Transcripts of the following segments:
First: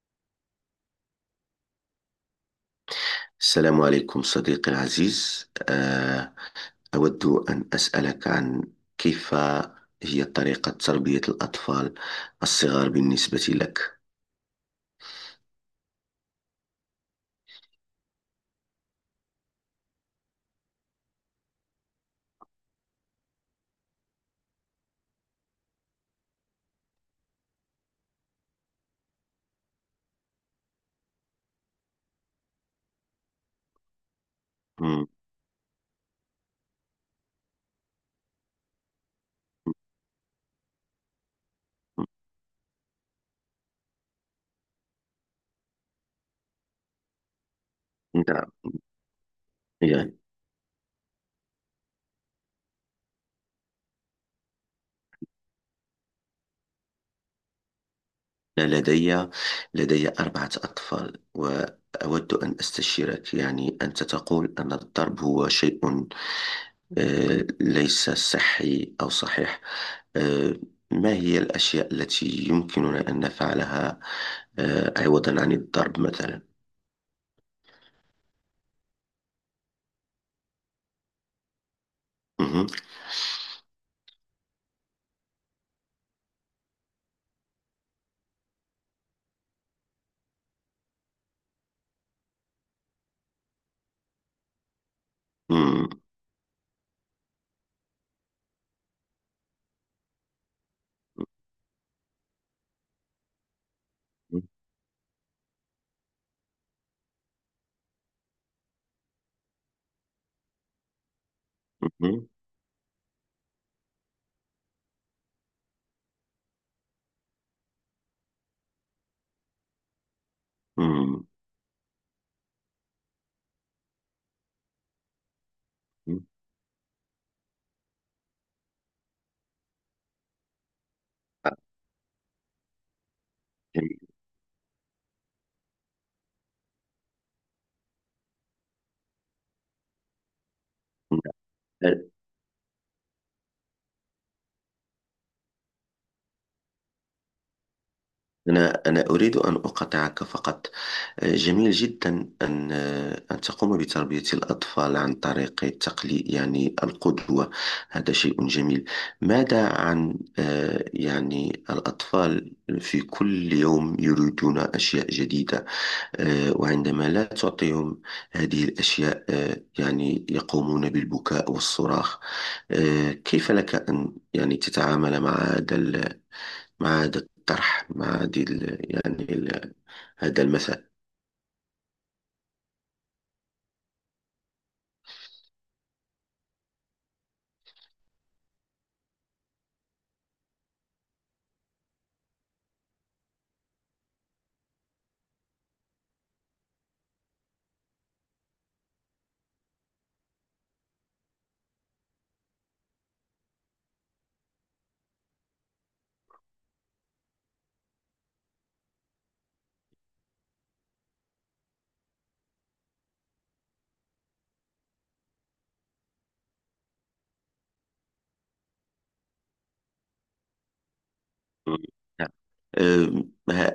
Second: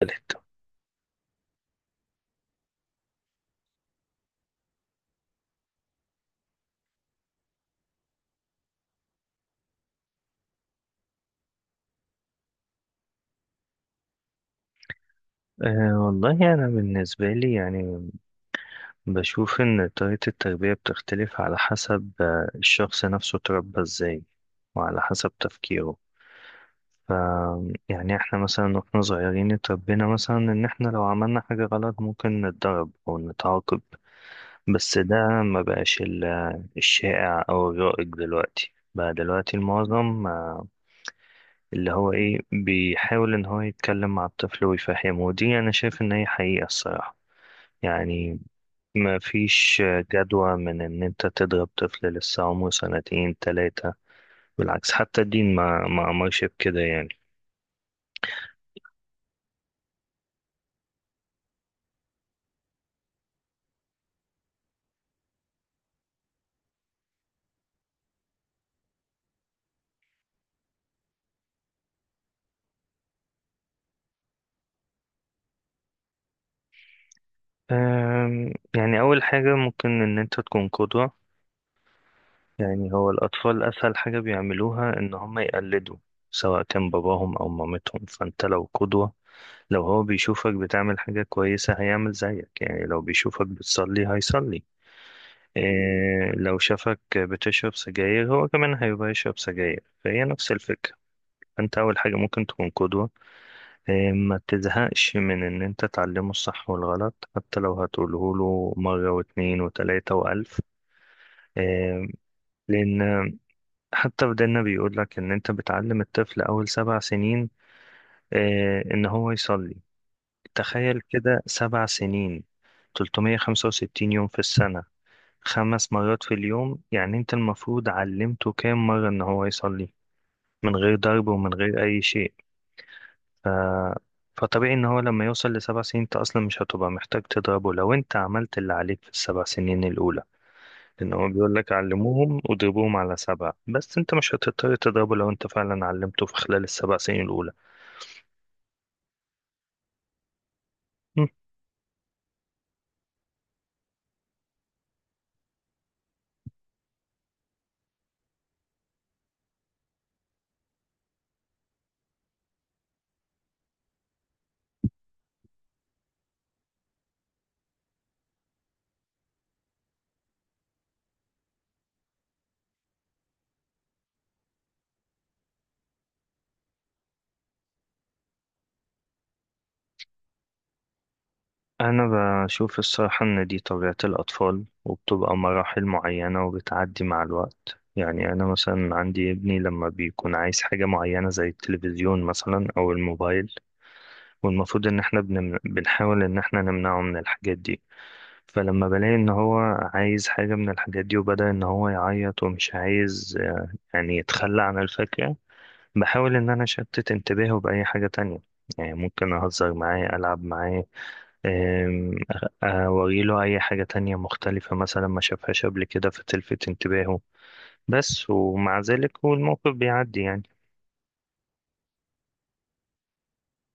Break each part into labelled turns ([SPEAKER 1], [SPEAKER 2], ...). [SPEAKER 1] تالت.
[SPEAKER 2] السلام عليكم صديقي العزيز، أود أن أسألك عن كيف هي طريقة تربية الأطفال الصغار بالنسبة لك.
[SPEAKER 1] أه والله أنا بالنسبة لي يعني بشوف إن طريقة التربية بتختلف على حسب الشخص نفسه اتربى إزاي وعلى حسب تفكيره، ف يعني إحنا مثلا وإحنا صغيرين اتربينا مثلا إن إحنا لو عملنا حاجة غلط ممكن نتضرب أو نتعاقب. بس
[SPEAKER 2] مم،
[SPEAKER 1] ده ما بقاش الشائع أو الرائج دلوقتي، بقى دلوقتي المعظم اللي هو إيه بيحاول إن هو يتكلم مع الطفل ويفهمه، ودي أنا شايف إن هي حقيقة الصراحة يعني.
[SPEAKER 2] نعم.
[SPEAKER 1] ما فيش
[SPEAKER 2] يعني
[SPEAKER 1] جدوى من ان انت تضرب طفل لسه عمره سنتين تلاتة. بالعكس حتى الدين ما امرش بكده يعني.
[SPEAKER 2] أنا لدي أربعة أطفال، وأود أن أستشيرك. يعني أنت تقول أن الضرب هو شيء ليس صحي أو صحيح. آه، ما هي الأشياء التي يمكننا أن نفعلها عوضا عن الضرب مثلا؟
[SPEAKER 1] يعني اول حاجة ممكن ان انت تكون قدوة. يعني هو الاطفال اسهل حاجة بيعملوها ان هم يقلدوا سواء كان باباهم او مامتهم، فانت لو قدوة، لو هو بيشوفك بتعمل حاجة كويسة هيعمل زيك. يعني لو بيشوفك بتصلي هيصلي
[SPEAKER 2] مم.
[SPEAKER 1] إيه، لو شافك بتشرب سجاير هو كمان هيبقى يشرب سجاير، فهي نفس الفكرة. فأنت أول حاجة ممكن تكون قدوة إيه، ما تزهقش من إن أنت تعلمه الصح والغلط حتى لو هتقوله له مرة واتنين وتلاتة وألف إيه،
[SPEAKER 2] مم.
[SPEAKER 1] لأن حتى في ديننا بيقول لك إن أنت بتعلم الطفل أول 7 سنين إيه إن هو يصلي. تخيل
[SPEAKER 2] مم.
[SPEAKER 1] كده 7 سنين، 365 يوم في السنة، 5 مرات في اليوم، يعني انت المفروض علمته كام مرة ان هو يصلي من غير ضرب ومن غير اي شيء. ف...
[SPEAKER 2] جميل.
[SPEAKER 1] فطبيعي ان هو لما يوصل لسبع سنين انت اصلا مش هتبقى محتاج تضربه لو انت عملت اللي عليك في الـ7 سنين الاولى. لان هو بيقول لك علموهم واضربوهم على سبع، بس انت مش هتضطر تضربه لو انت فعلا علمته في خلال الـ7 سنين الاولى.
[SPEAKER 2] أنا أريد أن أقاطعك فقط. جميل جدا أن أن تقوم بتربية الأطفال عن طريق التقليد، يعني القدوة. هذا شيء جميل. ماذا عن يعني الأطفال في كل يوم يريدون أشياء جديدة، وعندما لا تعطيهم هذه الأشياء يعني يقومون بالبكاء والصراخ. كيف لك أن يعني تتعامل مع مع هذا الطرح، مع هذه ال- يعني ال- هذا المثل؟
[SPEAKER 1] أنا بشوف الصراحة إن دي طبيعة الأطفال وبتبقى مراحل معينة وبتعدي مع الوقت. يعني أنا مثلا عندي ابني لما بيكون عايز حاجة معينة زي التلفزيون مثلا أو الموبايل، والمفروض إن إحنا بنحاول إن إحنا نمنعه من الحاجات دي. فلما بلاقي إن هو عايز حاجة من الحاجات دي وبدأ إن هو يعيط ومش عايز يعني يتخلى عن الفكرة، بحاول إن أنا أشتت انتباهه بأي حاجة تانية. يعني ممكن أهزر معاه ألعب معاه، أوريله أي حاجة تانية مختلفة مثلا ما شافهاش قبل كده فتلفت انتباهه. بس ومع ذلك هو الموقف بيعدي يعني.
[SPEAKER 2] نعم. آه، ما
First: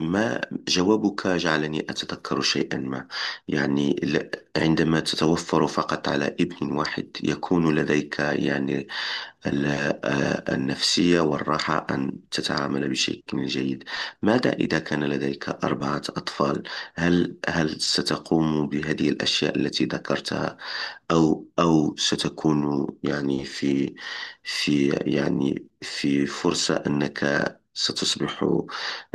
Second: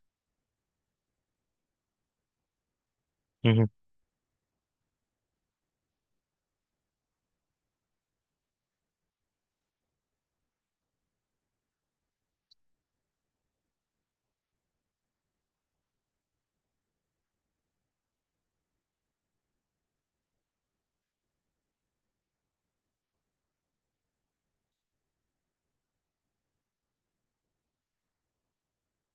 [SPEAKER 2] ما جوابك جعلني أتذكر شيئا ما.
[SPEAKER 1] مهم.
[SPEAKER 2] يعني ل- عندما تتوفر فقط على ابن واحد يكون لديك يعني ال- النفسية والراحة أن تتعامل بشكل جيد. ماذا إذا كان لديك أربعة أطفال؟ هل ستقوم بهذه الأشياء التي ذكرتها، أو ستكون يعني في في يعني في فرصة أنك ستصبح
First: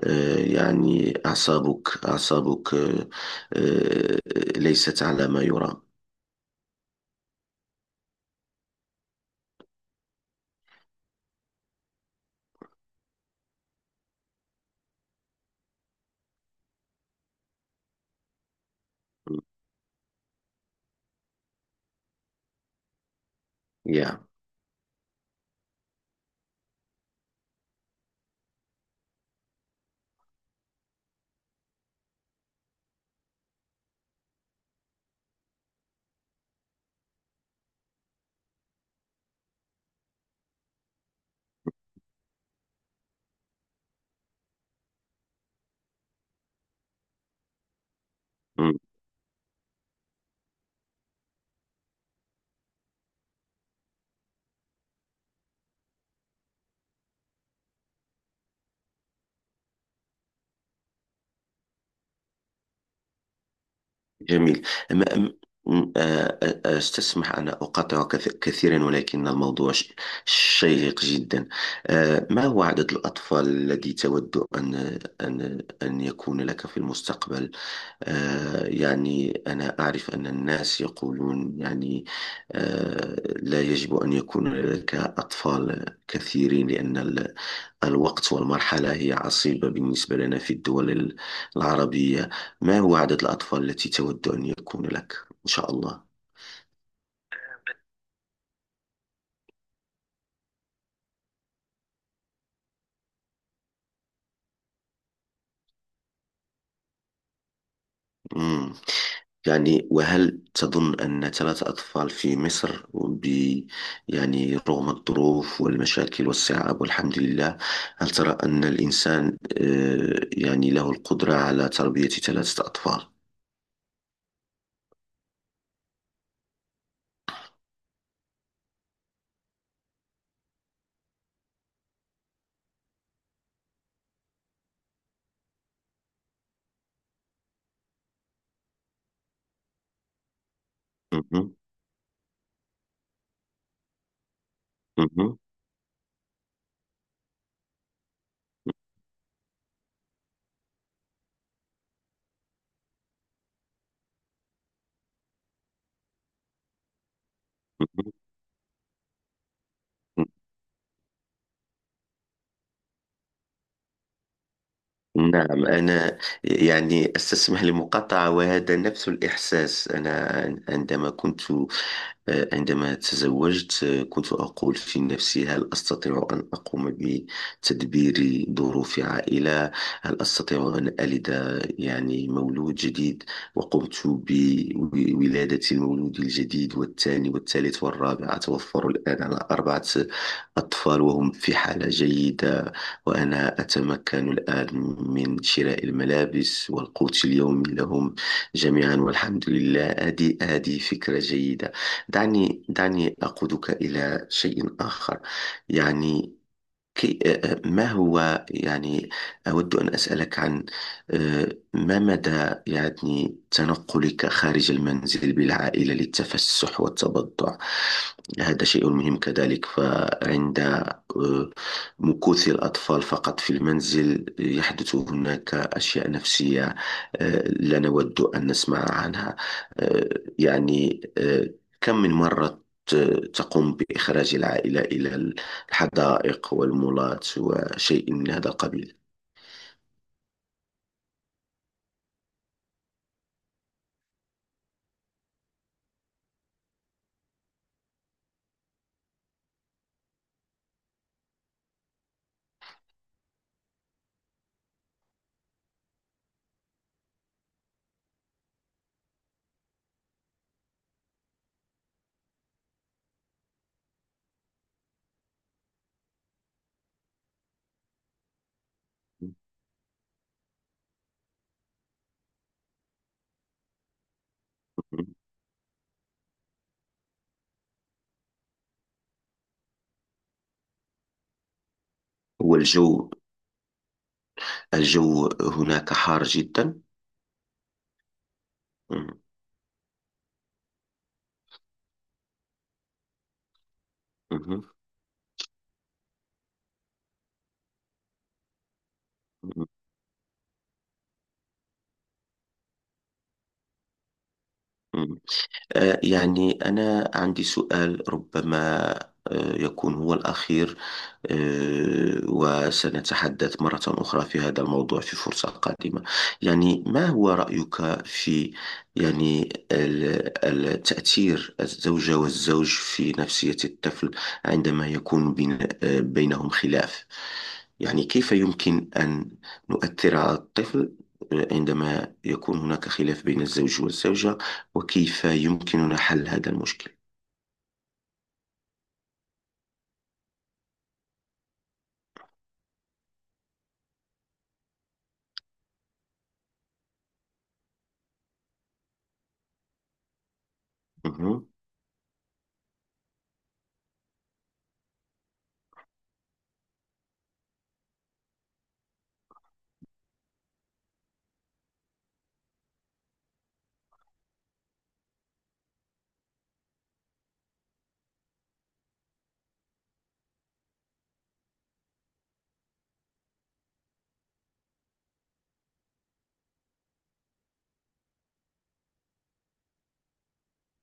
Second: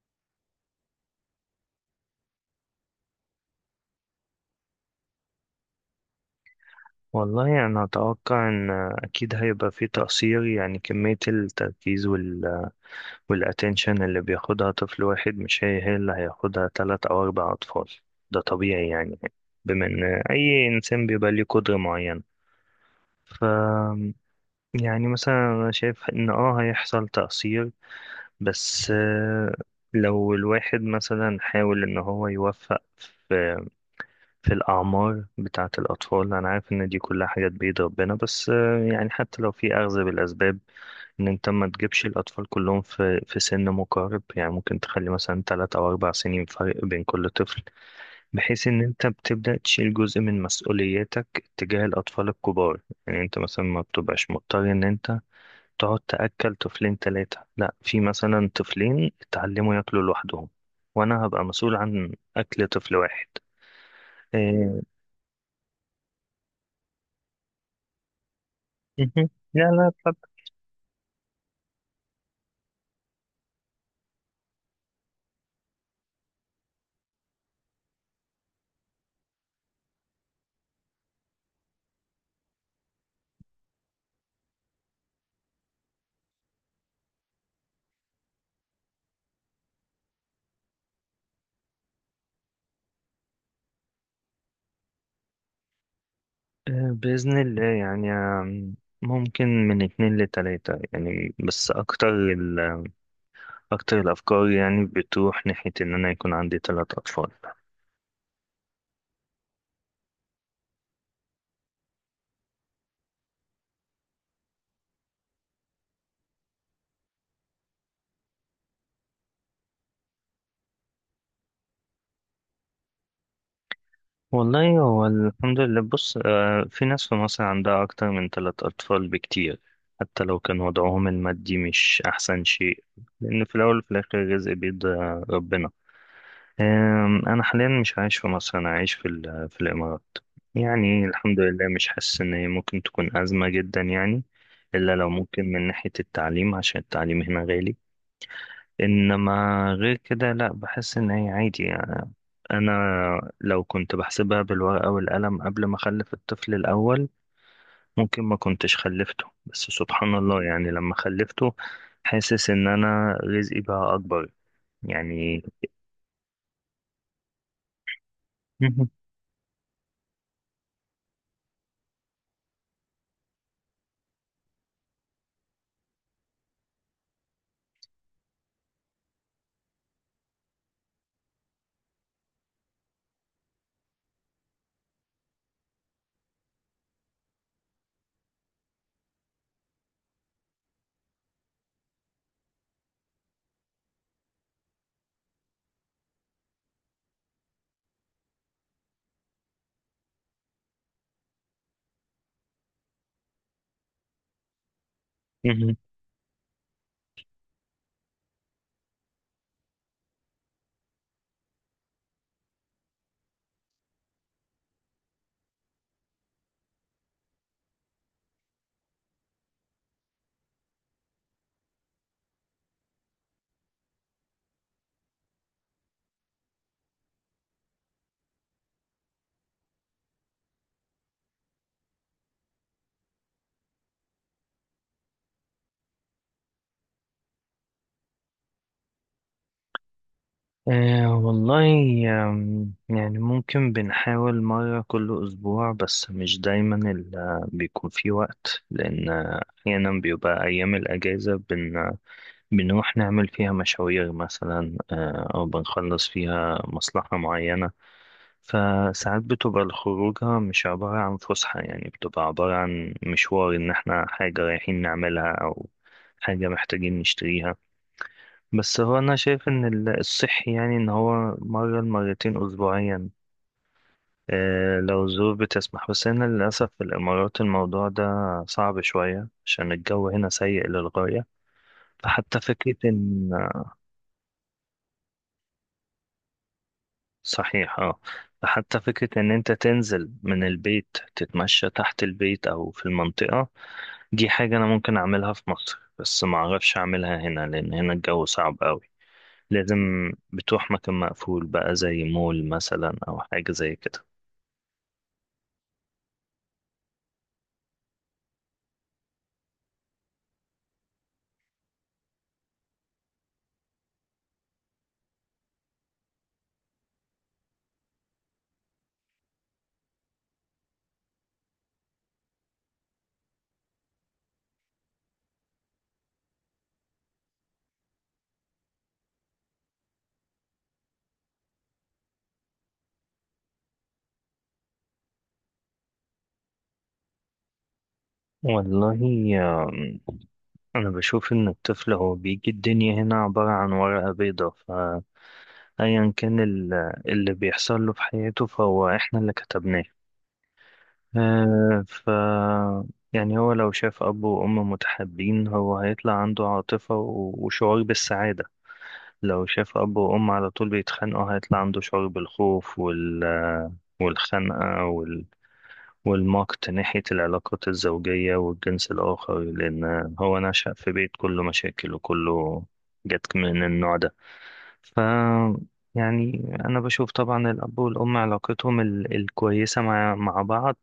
[SPEAKER 2] يعني أعصابك آه، ليست على ما يرام؟
[SPEAKER 1] والله أنا أتوقع إن أكيد هيبقى فيه تقصير. يعني كمية التركيز وال والأتنشن اللي بياخدها طفل واحد مش هي اللي هياخدها تلات أو أربع أطفال. ده طبيعي يعني. بما إن أي إنسان بيبقى ليه قدرة معينة، ف
[SPEAKER 2] يا.
[SPEAKER 1] يعني مثلا أنا شايف إن هيحصل تقصير. بس، لو الواحد مثلا حاول ان هو يوفق في الاعمار بتاعه الاطفال. انا عارف ان دي كلها حاجات بيد ربنا، بس يعني حتى لو في اخذ بالاسباب ان انت ما تجيبش الاطفال كلهم في سن مقارب. يعني ممكن تخلي مثلا 3 او 4 سنين فرق بين كل طفل، بحيث ان انت بتبدا تشيل جزء من مسؤولياتك تجاه الاطفال الكبار. يعني انت مثلا ما بتبقاش مضطر ان انت تقعد تأكل طفلين تلاتة، لا، في مثلا طفلين اتعلموا ياكلوا لوحدهم، وأنا هبقى مسؤول عن أكل طفل واحد
[SPEAKER 2] جميل.
[SPEAKER 1] إيه.
[SPEAKER 2] أما أم- أستسمح أن أقاطعك كثيرا، ولكن
[SPEAKER 1] مهم. لا
[SPEAKER 2] الموضوع
[SPEAKER 1] لا طب.
[SPEAKER 2] شيق جدا. آ، ما هو عدد الأطفال الذي تود أن يكون لك في المستقبل؟ يعني أنا أعرف أن الناس يقولون يعني، آ، لا يجب أن يكون لك أطفال كثيرين لأن الوقت والمرحلة هي عصيبة بالنسبة لنا في الدول العربية. ما هو عدد الأطفال التي تود أن يكون لك إن شاء الله؟
[SPEAKER 1] بإذن الله يعني، ممكن من اتنين لتلاتة يعني. بس أكتر ال... أكتر الأفكار يعني بتروح ناحية إن أنا يكون عندي تلات أطفال.
[SPEAKER 2] مم. يعني، وهل تظن أن ثلاثة أطفال في مصر، يعني رغم الظروف والمشاكل والصعاب والحمد لله، هل ترى أن الإنسان يعني له القدرة على تربية ثلاثة أطفال؟
[SPEAKER 1] والله هو الحمد لله. بص، في ناس في مصر عندها أكتر من ثلاث أطفال بكتير، حتى لو كان وضعهم المادي مش أحسن شيء، لأن في الأول وفي الآخر الرزق بيد ربنا. أنا حاليا مش عايش في مصر، أنا عايش في في الإمارات. يعني الحمد
[SPEAKER 2] مهم.
[SPEAKER 1] لله مش حاسس إن هي ممكن تكون أزمة جدا يعني، إلا لو
[SPEAKER 2] مهم.
[SPEAKER 1] ممكن من ناحية التعليم عشان التعليم هنا غالي. انما غير كده لا، بحس ان هي عادي يعني. انا لو كنت بحسبها بالورقة والقلم قبل ما اخلف الطفل الاول
[SPEAKER 2] مهم.
[SPEAKER 1] ممكن ما كنتش خلفته. بس سبحان الله يعني لما خلفته حاسس ان انا رزقي بقى اكبر يعني.
[SPEAKER 2] نعم. أنا يعني أستسمح لمقاطعة، وهذا
[SPEAKER 1] مهم.
[SPEAKER 2] نفس الإحساس. أنا عندما كنت عندما تزوجت، كنت أقول في نفسي هل أستطيع أن أقوم بتدبير ظروف عائلة؟ هل أستطيع أن ألد يعني مولود جديد وقمت بولادة المولود الجديد والثاني والثالث والرابع. أتوفر الآن على أربعة أطفال، وهم في حالة جيدة، وأنا أتمكن الآن من شراء الملابس والقوت اليومي لهم جميعا، والحمد لله. هذه فكرة جيدة. دعني دعني أقودك إلى شيء آخر.
[SPEAKER 1] مهم.
[SPEAKER 2] يعني ما هو يعني، أود أن أسألك عن ما مدى يعني تنقلك خارج المنزل بالعائلة للتفسح والتبضع. هذا شيء مهم كذلك. فعند مكوث الأطفال فقط في المنزل يحدث هناك أشياء نفسية لا نود أن نسمع عنها. آه، يعني كم من مرة تقوم بإخراج العائلة إلى الحدائق والمولات وشيء من هذا القبيل؟
[SPEAKER 1] آه والله، يعني ممكن بنحاول مرة كل أسبوع. بس مش دايما بيكون في وقت، لأن أحيانا بيبقى أيام الأجازة بنروح نعمل فيها مشاوير مثلا، أو بنخلص فيها مصلحة معينة. فساعات بتبقى الخروجة مش عبارة عن فسحة، يعني بتبقى عبارة عن مشوار إن إحنا حاجة رايحين نعملها أو حاجة محتاجين نشتريها. بس هو أنا شايف إن الصحي يعني إن هو مرة لمرتين أسبوعيا، لو
[SPEAKER 2] مهم.
[SPEAKER 1] الظروف بتسمح. بس هنا للأسف في الإمارات الموضوع ده صعب شوية عشان الجو هنا سيء للغاية. فحتى فكرة
[SPEAKER 2] والجو
[SPEAKER 1] إن
[SPEAKER 2] الجو هناك حار جدا.
[SPEAKER 1] صحيح اه، حتى فكرة
[SPEAKER 2] مهم.
[SPEAKER 1] ان انت تنزل من البيت تتمشى تحت البيت او في المنطقة، دي حاجة
[SPEAKER 2] مهم.
[SPEAKER 1] انا ممكن اعملها في مصر بس ما اعرفش اعملها هنا لان هنا الجو صعب قوي. لازم بتروح مكان مقفول بقى زي مول مثلا او حاجة زي كده.
[SPEAKER 2] مهم. يعني أنا عندي سؤال ربما يكون هو الأخير، وسنتحدث مرة أخرى في هذا الموضوع في فرصة قادمة. يعني ما هو رأيك في يعني تأثير الزوجة والزوج في نفسية الطفل عندما يكون بين بينهم خلاف؟ يعني كيف يمكن أن نؤثر على الطفل عندما يكون هناك خلاف بين الزوج والزوجة؟ وكيف يمكننا حل هذا المشكل؟
[SPEAKER 1] والله آم، انا بشوف ان الطفل هو بيجي الدنيا هنا عبارة عن ورقة بيضاء. فايا كان اللي بيحصل له في حياته فهو احنا اللي كتبناه.
[SPEAKER 2] مهم.
[SPEAKER 1] آه، ف يعني هو لو شاف أب وأم متحابين هو هيطلع عنده عاطفة وشعور بالسعادة. لو شاف أب وأم على طول بيتخانقوا هيطلع عنده شعور بالخوف وال والخنقة وال والمقت ناحية العلاقات الزوجية والجنس الآخر، لأن هو نشأ في بيت كله مشاكل وكله جت من النوع ده. ف يعني أنا بشوف طبعا الأب والأم علاقتهم الكويسة مع بعض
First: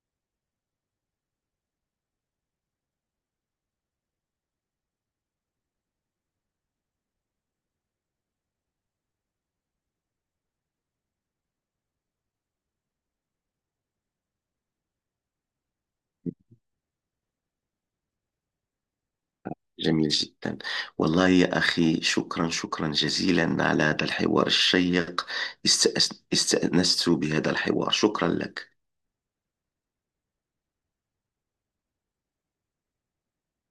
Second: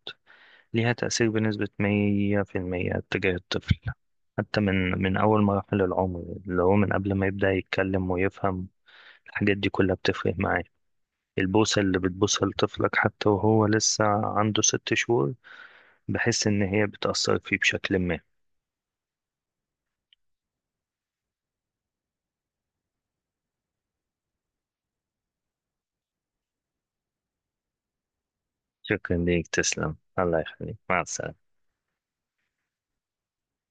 [SPEAKER 1] ليها تأثير بنسبة 100% اتجاه الطفل، حتى من أول مراحل العمر اللي هو من قبل ما يبدأ يتكلم ويفهم. الحاجات دي كلها بتفرق معاه. البوسة اللي بتبوسها لطفلك حتى وهو لسه عنده 6 شهور بحس إن هي بتأثر فيه بشكل ما.
[SPEAKER 2] جميل جدا. والله يا أخي، شكرا شكرا جزيلا على هذا الحوار الشيق. استأنست بهذا الحوار. شكرا لك.
[SPEAKER 1] شكرا ليك، تسلم، الله يخليك، مع السلامة.